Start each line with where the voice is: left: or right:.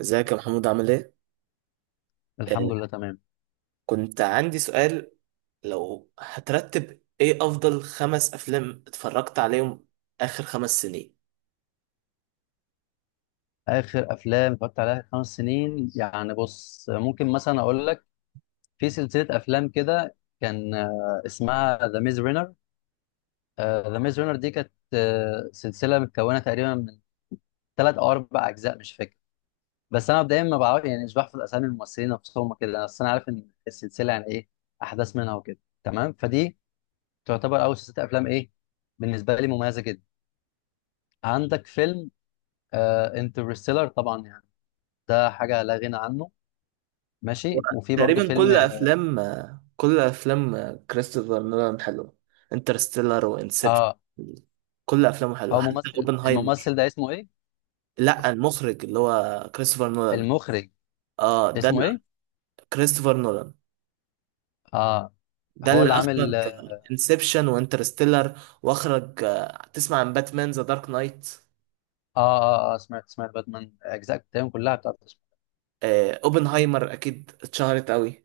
right: ازيك يا محمود عامل ايه؟
left: الحمد لله
right: آه،
left: تمام.
right: كنت عندي سؤال، لو هترتب ايه افضل خمس افلام اتفرجت عليهم اخر خمس سنين؟
left: اخر افلام اتفرجت عليها 5 سنين، يعني بص، ممكن مثلا اقول لك. في سلسله افلام كده، كان اسمها ذا ميز رينر. ذا ميز رينر دي كانت سلسله متكونه تقريبا من 3 او 4 اجزاء، مش فاكر. بس انا مبدئيا ما بعرف، يعني مش بحفظ اسامي الممثلين نفسهم كده، بس انا عارف ان السلسله يعني ايه، احداث منها وكده، تمام. فدي تعتبر اول سلسله افلام، ايه، بالنسبه لي مميزه جدا. عندك فيلم انترستيلر، طبعا، يعني ده حاجه لا غنى عنه.
right: و-
left: ماشي. وفي برضه
right: تقريبا
left: فيلم.
right: كل افلام كريستوفر نولان حلوه. انترستيلر وانسبشن،
left: اه.
right: كل افلامه حلوه
left: هو
right: حتى
left: ممثل،
right: اوبنهايمر.
left: الممثل ده اسمه ايه؟
right: لا، المخرج اللي هو كريستوفر نولان.
left: المخرج
right: اه،
left: اسمه ايه؟
right: كريستوفر نولان
left: اه.
right: ده
left: هو
right: اللي
left: اللي عامل.
right: اخرج
left: اه.
right: انسبشن وانترستيلر، واخرج تسمع عن باتمان ذا دارك نايت.
left: اه، سمعت باتمان، اجزاء بتاعهم كلها بتاعت.
right: اوبنهايمر اكيد اتشهرت قوي.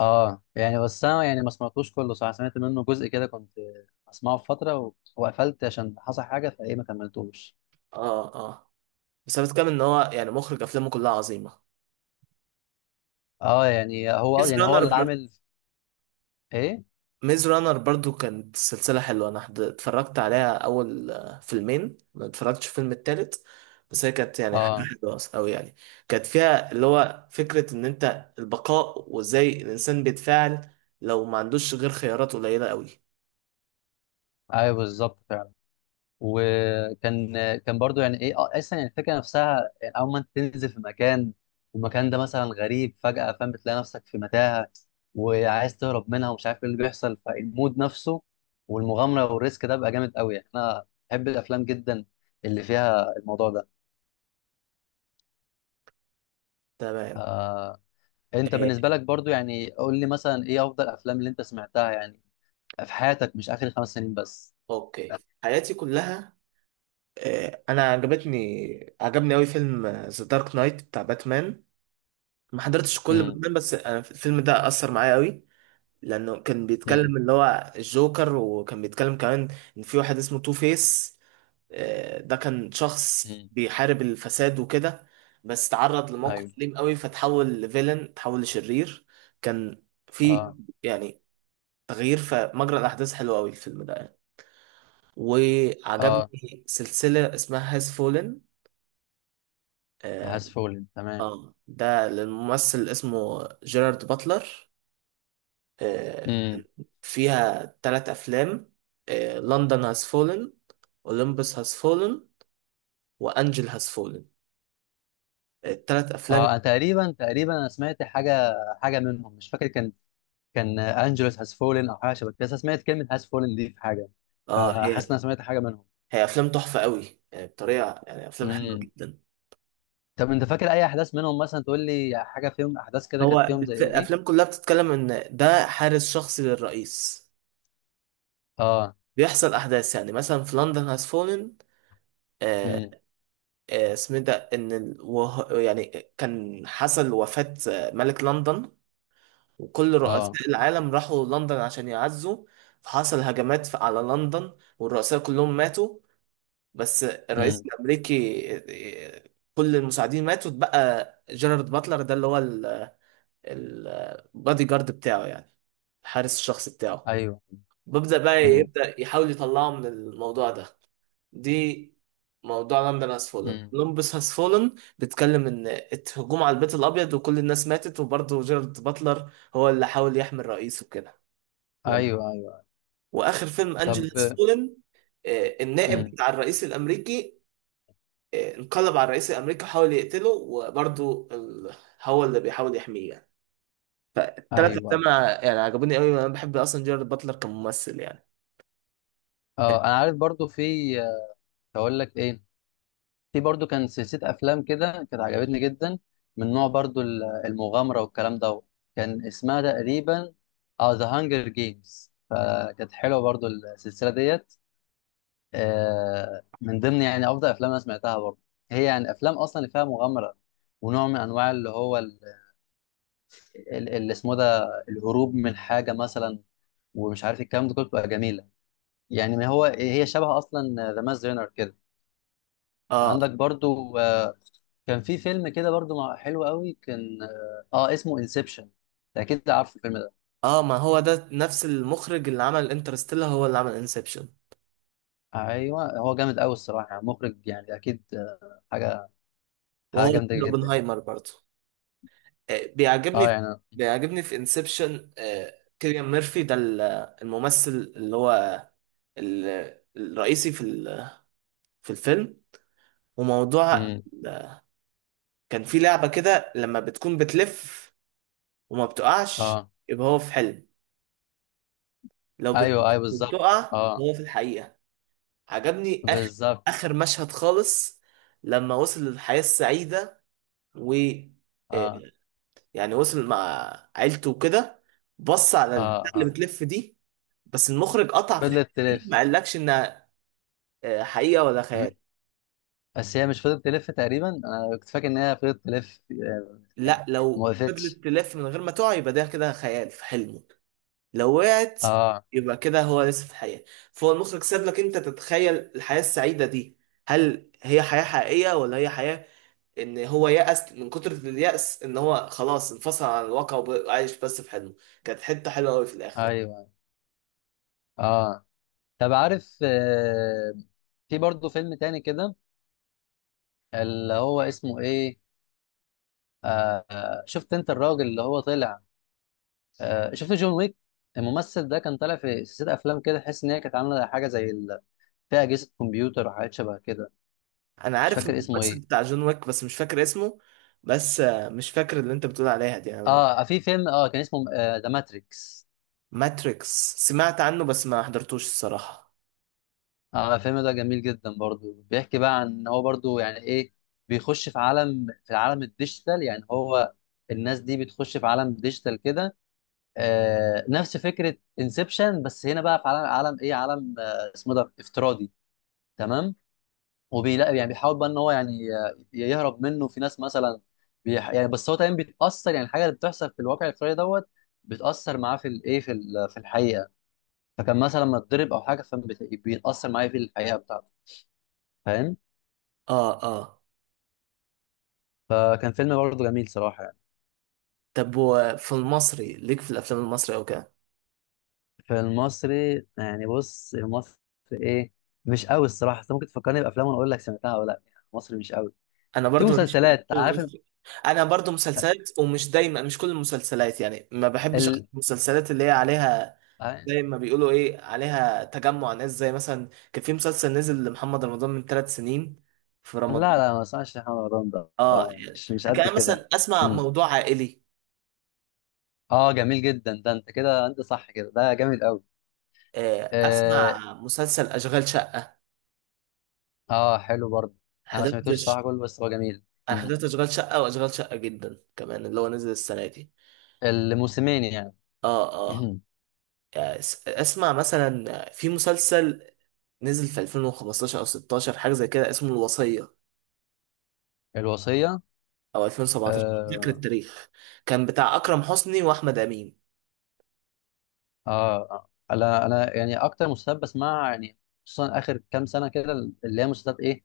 left: اه يعني بس انا يعني ما سمعتوش كله، صح، سمعت منه جزء كده، كنت اسمعه في فتره وقفلت عشان حصل حاجه، فايه ما كملتوش.
right: اه، اه. بس انا بتكلم ان هو يعني مخرج افلامه كلها عظيمه.
left: اه يعني هو،
right: ميز
left: يعني هو
right: رانر
left: اللي
right: بر...
left: عامل ايه.
right: ميز رانر برضو كانت سلسله حلوه. انا اتفرجت عليها اول فيلمين، ما اتفرجتش في الفيلم التالت. بس هي كانت يعني حاجه
left: اه.
right: حلوه قوي يعني. كانت فيها اللي هو فكره ان انت البقاء وازاي الانسان بيتفاعل لو ما عندوش غير خيارات قليله قوي.
left: ايوه، بالظبط فعلا. وكان، كان برضو يعني ايه، اصلا يعني الفكره نفسها، يعني اول ما انت تنزل في مكان والمكان ده مثلا غريب فجاه، فاهم، بتلاقي نفسك في متاهه وعايز تهرب منها ومش عارف ايه اللي بيحصل، فالمود نفسه والمغامره والريسك ده بقى جامد قوي، يعني انا بحب الافلام جدا اللي فيها الموضوع ده.
right: تمام.
left: آه انت
right: آه،
left: بالنسبه لك برضو، يعني قول لي مثلا ايه افضل افلام اللي انت سمعتها يعني في حياتك، مش اخر 5 سنين بس.
right: اوكي، حياتي كلها. آه، انا عجبتني عجبني قوي فيلم ذا دارك نايت بتاع باتمان. ما حضرتش كل
left: امم.
right: باتمان بس أنا الفيلم ده اثر معايا قوي. لانه كان
left: امم.
right: بيتكلم اللي هو الجوكر، وكان بيتكلم كمان ان في واحد اسمه تو فيس. ده كان شخص
left: امم.
right: بيحارب الفساد وكده، بس تعرض لموقف
left: ايوه.
right: أليم قوي فتحول لفيلن، تحول لشرير. كان في
left: اه.
right: يعني تغيير في مجرى الاحداث حلو قوي الفيلم ده يعني.
left: اه.
right: وعجبني سلسلة اسمها هاز فولن.
left: هاس فولن تمام.
right: اه، ده الممثل اسمه جيرارد باتلر. آه،
left: امم.
right: فيها ثلاث افلام: لندن هاز فولن، اولمبس هاز فولن، وانجل هاز فولن. الثلاث
left: اه. أنا
right: افلام.
left: تقريبا انا سمعت حاجه منهم مش فاكر. كان انجلوس هاز فولن او حاجه شبه كده، بس أنا سمعت كلمه هاز فولن دي في حاجه،
right: اه،
left: فحاسس
right: هي
left: ان انا سمعت حاجه منهم.
right: هي افلام تحفه قوي يعني، بطريقه، يعني افلام حلوه
left: امم.
right: جدا.
left: طب انت فاكر اي احداث منهم؟ مثلا تقول لي حاجه فيهم، احداث كده
right: هو
left: كانت فيهم زي
right: الافلام
left: ايه.
right: كلها بتتكلم ان ده حارس شخصي للرئيس.
left: اه.
right: بيحصل احداث يعني مثلا في لندن هاز فولن. آه
left: امم.
right: اسمه إيه ده، ان يعني كان حصل وفاه ملك لندن، وكل
left: اه.
right: رؤساء العالم راحوا لندن عشان يعزوا. فحصل هجمات على لندن، والرؤساء كلهم ماتوا بس
left: امم.
right: الرئيس الأمريكي، كل المساعدين ماتوا، اتبقى جيرارد باتلر ده اللي هو البادي جارد بتاعه يعني، الحارس الشخصي بتاعه.
left: ايوه.
right: ببدأ بقى
left: امم.
right: يبدأ يحاول يطلعه من الموضوع ده. دي موضوع لندن هاز فولن
left: امم.
right: لندن هاز فولن بيتكلم ان الهجوم على البيت الابيض وكل الناس ماتت، وبرضه جيرارد باتلر هو اللي حاول يحمي الرئيس وكده. لما-
left: ايوه، ايوه.
right: واخر فيلم انجل
left: طب.
right: هاز فولن، النائب
left: امم.
right: بتاع الرئيس الامريكي انقلب على الرئيس الامريكي وحاول يقتله، وبرضه هو اللي بيحاول يحميه يعني. فالتلات
left: ايوه.
right: افلام يعني عجبوني قوي، انا بحب اصلا جيرارد باتلر كممثل يعني.
left: اه، انا عارف برضو. في، اقول لك ايه، في برضو كان سلسلة أفلام كده كانت عجبتني جدا، من نوع برضو المغامرة والكلام ده. كان اسمها تقريبا، اه ذا هانجر جيمز، فكانت حلوة برضو السلسلة ديت. من ضمن يعني أفضل أفلام أنا سمعتها برضو. هي يعني أفلام أصلا اللي فيها مغامرة، ونوع من أنواع اللي هو، اللي اسمه ده، الهروب من حاجة مثلا، ومش عارف الكلام ده كله، بتبقى جميلة. يعني ما هو هي شبه أصلا ذا ماز رينر كده.
right: اه،
left: عندك برضو كان في فيلم كده برضو حلو قوي، كان، اسمه انسبشن، اكيد عارف الفيلم ده.
right: اه. ما هو ده نفس المخرج اللي عمل انترستيلر هو اللي عمل انسبشن،
left: ايوه، هو جامد قوي الصراحه، يعني مخرج، يعني اكيد حاجه
right: وهو
left: جامده
right: الفيلم
left: جدا يعني.
right: اوبنهايمر برضه. آه، بيعجبني
left: اه
right: في...
left: يعني.
right: بيعجبني في انسبشن كيليان ميرفي، ده الممثل اللي هو الرئيسي في الفيلم. وموضوع
left: امم.
right: كان في لعبة كده، لما بتكون بتلف وما بتقعش
left: اه.
right: يبقى هو في حلم، لو
left: ايوه،
right: بتلف
left: ايوه بالظبط.
right: وبتقع
left: اه،
right: هو في الحقيقة. عجبني آخر
left: بالظبط.
right: آخر مشهد خالص، لما وصل للحياة السعيدة و آه،
left: اه.
right: يعني وصل مع عيلته وكده، بص على
left: اه.
right: البتاع اللي
left: اه.
right: بتلف دي، بس المخرج قطع في الحته
left: فضلت
right: دي، ما
left: تلف.
right: قالكش انها حقيقه ولا خيال.
left: م- بس هي مش فضلت تلف تقريبا، انا كنت فاكر ان هي فضلت تلف،
right: لا،
left: يعني ما
right: لو
left: وقفتش.
right: فضلت تلف من غير ما تقع يبقى ده كده خيال في حلمه، لو وقعت
left: اه.
right: يبقى كده هو لسه في الحياه. فهو المخرج ساب لك انت تتخيل الحياه السعيده دي، هل هي حياه حقيقيه ولا هي حياه ان هو يأس من كتر اليأس، ان هو خلاص انفصل عن الواقع وعايش بس في حلمه. كانت حته حلوه قوي في الاخر يعني.
left: ايوه. اه. طب عارف، في برضه فيلم تاني كده، اللي هو اسمه ايه، شفت انت الراجل اللي هو طلع؟ شفت جون ويك؟ الممثل ده كان طالع في سلسله افلام كده، تحس ان هي كانت عامله حاجه زي فيها اجهزه كمبيوتر وحاجات شبه كده.
right: انا
left: مش
right: عارف
left: فاكر اسمه
right: الممثل
left: ايه.
right: بتاع جون ويك بس مش فاكر اسمه. بس مش فاكر اللي انت بتقول عليها دي يعني.
left: اه، في فيلم، كان اسمه ذا ماتريكس.
right: ماتريكس سمعت عنه بس ما حضرتوش الصراحة.
left: اه، الفيلم ده جميل جدا برضو، بيحكي بقى عن ان هو برضو يعني ايه، بيخش في العالم الديجيتال. يعني هو الناس دي بتخش في عالم ديجيتال كده. نفس فكره انسبشن، بس هنا بقى في عالم، عالم ايه عالم، اسمه ده افتراضي، تمام. وبيلاقي يعني، بيحاول بقى ان هو يعني يهرب منه، في ناس مثلا يعني، بس هو تمام بيتاثر، يعني الحاجه اللي بتحصل في الواقع الافتراضي دوت بتاثر معاه في الايه، في في الحقيقه. فكان مثلا لما اتضرب او حاجه فبيتاثر معاه في الحقيقه بتاعته، فاهم.
right: اه، اه.
left: فكان فيلم برضه جميل صراحه يعني.
right: طب وفي المصري ليك في الافلام المصري او كده؟
left: في المصري يعني، بص المصري ايه، مش قوي الصراحه. انت ممكن تفكرني بافلام وانا اقول لك سمعتها ولا لا، يعني المصري مش قوي.
right: انا
left: في
right: برضو ماليش في الافلام
left: مسلسلات، عارف،
right: المصري. انا برضو مسلسلات، ومش دايما، مش كل المسلسلات يعني، ما بحبش أحضر
left: ال...
right: المسلسلات اللي هي عليها،
left: ال...
right: زي ما بيقولوا ايه، عليها تجمع ناس. زي مثلا كان في مسلسل نزل لمحمد رمضان من ثلاث سنين في رمضان.
left: لا لا، ما اسمعش محمد رمضان ده، اه
right: اه.
left: يعني، مش قد
right: كان
left: كده
right: مثلا
left: يعني.
right: اسمع
left: مم.
right: موضوع عائلي.
left: اه جميل جدا ده، انت كده انت صح كده، ده جميل قوي. اه،
right: اسمع مسلسل اشغال شقه.
left: حلو برضه. انا ما
right: حضرت
left: سمعتوش
right: ش-
left: صراحه كله، بس هو جميل.
right: أنا
left: مم.
right: حضرت اشغال شقه، واشغال شقه جدا كمان اللي هو نزل السنه دي.
left: الموسمين يعني.
right: اه، اه. يعني اسمع مثلا في مسلسل نزل في 2015 او 16، حاجه زي كده، اسمه الوصيه،
left: الوصيه.
right: او 2017، مش فاكر
left: آه.
right: التاريخ. كان بتاع اكرم حسني واحمد امين.
left: اه. آه. انا، يعني اكتر مسلسلات بسمعها يعني، خصوصا اخر كام سنه كده، اللي هي مسلسلات ايه،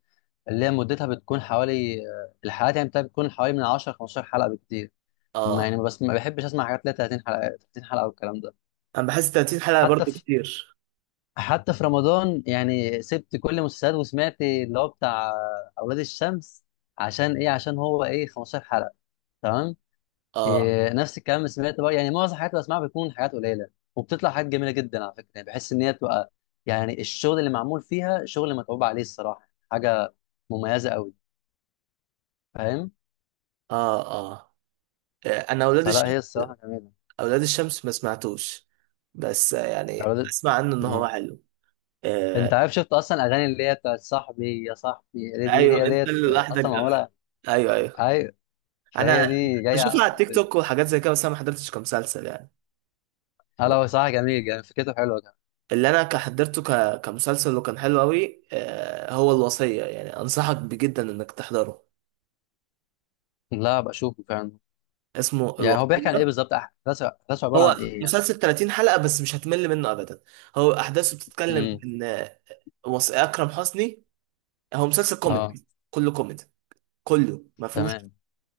left: اللي هي مدتها بتكون حوالي، الحلقات يعني بتاعتها بتكون حوالي من 10 15 حلقه بكتير. ما
right: اه.
left: يعني بس ما بحبش اسمع حاجات ليها 30 حلقه، 30 حلقه والكلام ده.
right: انا بحس 30 حلقه
left: حتى
right: برضو
left: في
right: كتير.
left: حتى في رمضان، يعني سبت كل المسلسلات وسمعت اللي هو بتاع اولاد الشمس، عشان ايه، عشان هو ايه، 15 حلقه، تمام.
right: اه،
left: إيه، نفس الكلام. سمعت بقى، يعني معظم الحاجات اللي بسمعها بتكون حاجات قليله، وبتطلع حاجات جميله جدا على فكره، يعني بحس ان هي تبقى، يعني الشغل اللي معمول فيها شغل متعوب عليه الصراحه، حاجه مميزه قوي، فاهم.
right: اه، اه. آه، انا اولاد
left: فلا، هي الصراحه جميله.
right: اولاد الشمس ما سمعتوش. بس يعني
left: اولاد.
right: اسمع عنه ان هو حلو. آه،
left: انت عارف شفت اصلا اغاني اللي هي بتاعت صاحبي يا صاحبي، اللي دي
right: ايوه،
left: هي
right: انت
left: ديت
right: اللي لوحدك
left: اصلا
right: ده.
left: معموله.
right: ايوه، ايوه.
left: ايوه. فهي
right: انا
left: دي جايه
right: بشوفه على
left: اصلا في
right: التيك
left: الفيلم.
right: توك وحاجات زي كده، بس انا ما حضرتش كمسلسل يعني.
left: هلا، هو صراحه جميل يعني، فكرته حلوه كمان.
right: اللي انا حضرته كمسلسل وكان حلو قوي هو الوصية، يعني انصحك بجدا انك تحضره.
left: لا، بشوفه فعلا.
right: اسمه
left: يعني هو بيحكي عن ايه
right: الوصية.
left: بالظبط، احداثه، احداثه عباره عن
right: هو
left: ايه يعني؟
right: مسلسل 30 حلقة بس مش هتمل منه ابدا. هو احداثه بتتكلم
left: امم.
right: ان اكرم حسني، هو مسلسل
left: اه.
right: كوميدي، كله كوميدي، كله ما فيهوش
left: تمام.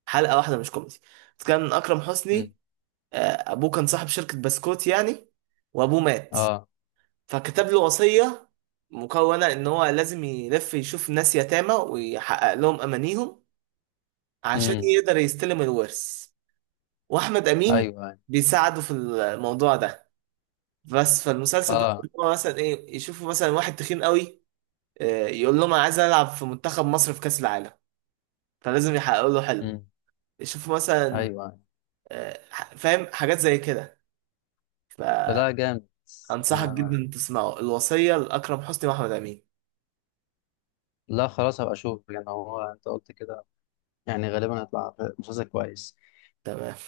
right: حلقة واحدة مش كوميدي. كان أكرم
left: امم.
right: حسني آه، أبوه كان صاحب شركة بسكوت يعني، وأبوه مات
left: اه.
right: فكتب له وصية، مكونة إن هو لازم يلف يشوف ناس يتامى ويحقق لهم أمانيهم عشان
left: امم.
right: يقدر يستلم الورث. وأحمد
left: ايوه،
right: أمين
left: أيوة.
right: بيساعده في الموضوع ده. بس فالمسلسل بقى
left: اه.
right: إن هو مثلا إيه، يشوفوا مثلا واحد تخين قوي يقول لهم أنا عايز ألعب في منتخب مصر في كأس العالم، فلازم يحققوا له حلمه.
left: امم.
right: يشوفوا
left: ايوه،
right: مثلا
left: أيوة.
right: آه، فاهم، حاجات زي كده. ف
left: لا، جامد.
right: أنصحك
left: آه.
right: جدا تسمعه، الوصية لأكرم حسني وأحمد أمين.
left: لا خلاص، هبقى اشوف يعني، هو انت قلت كده، يعني غالبا هيطلع مسلسل كويس.
right: تمام.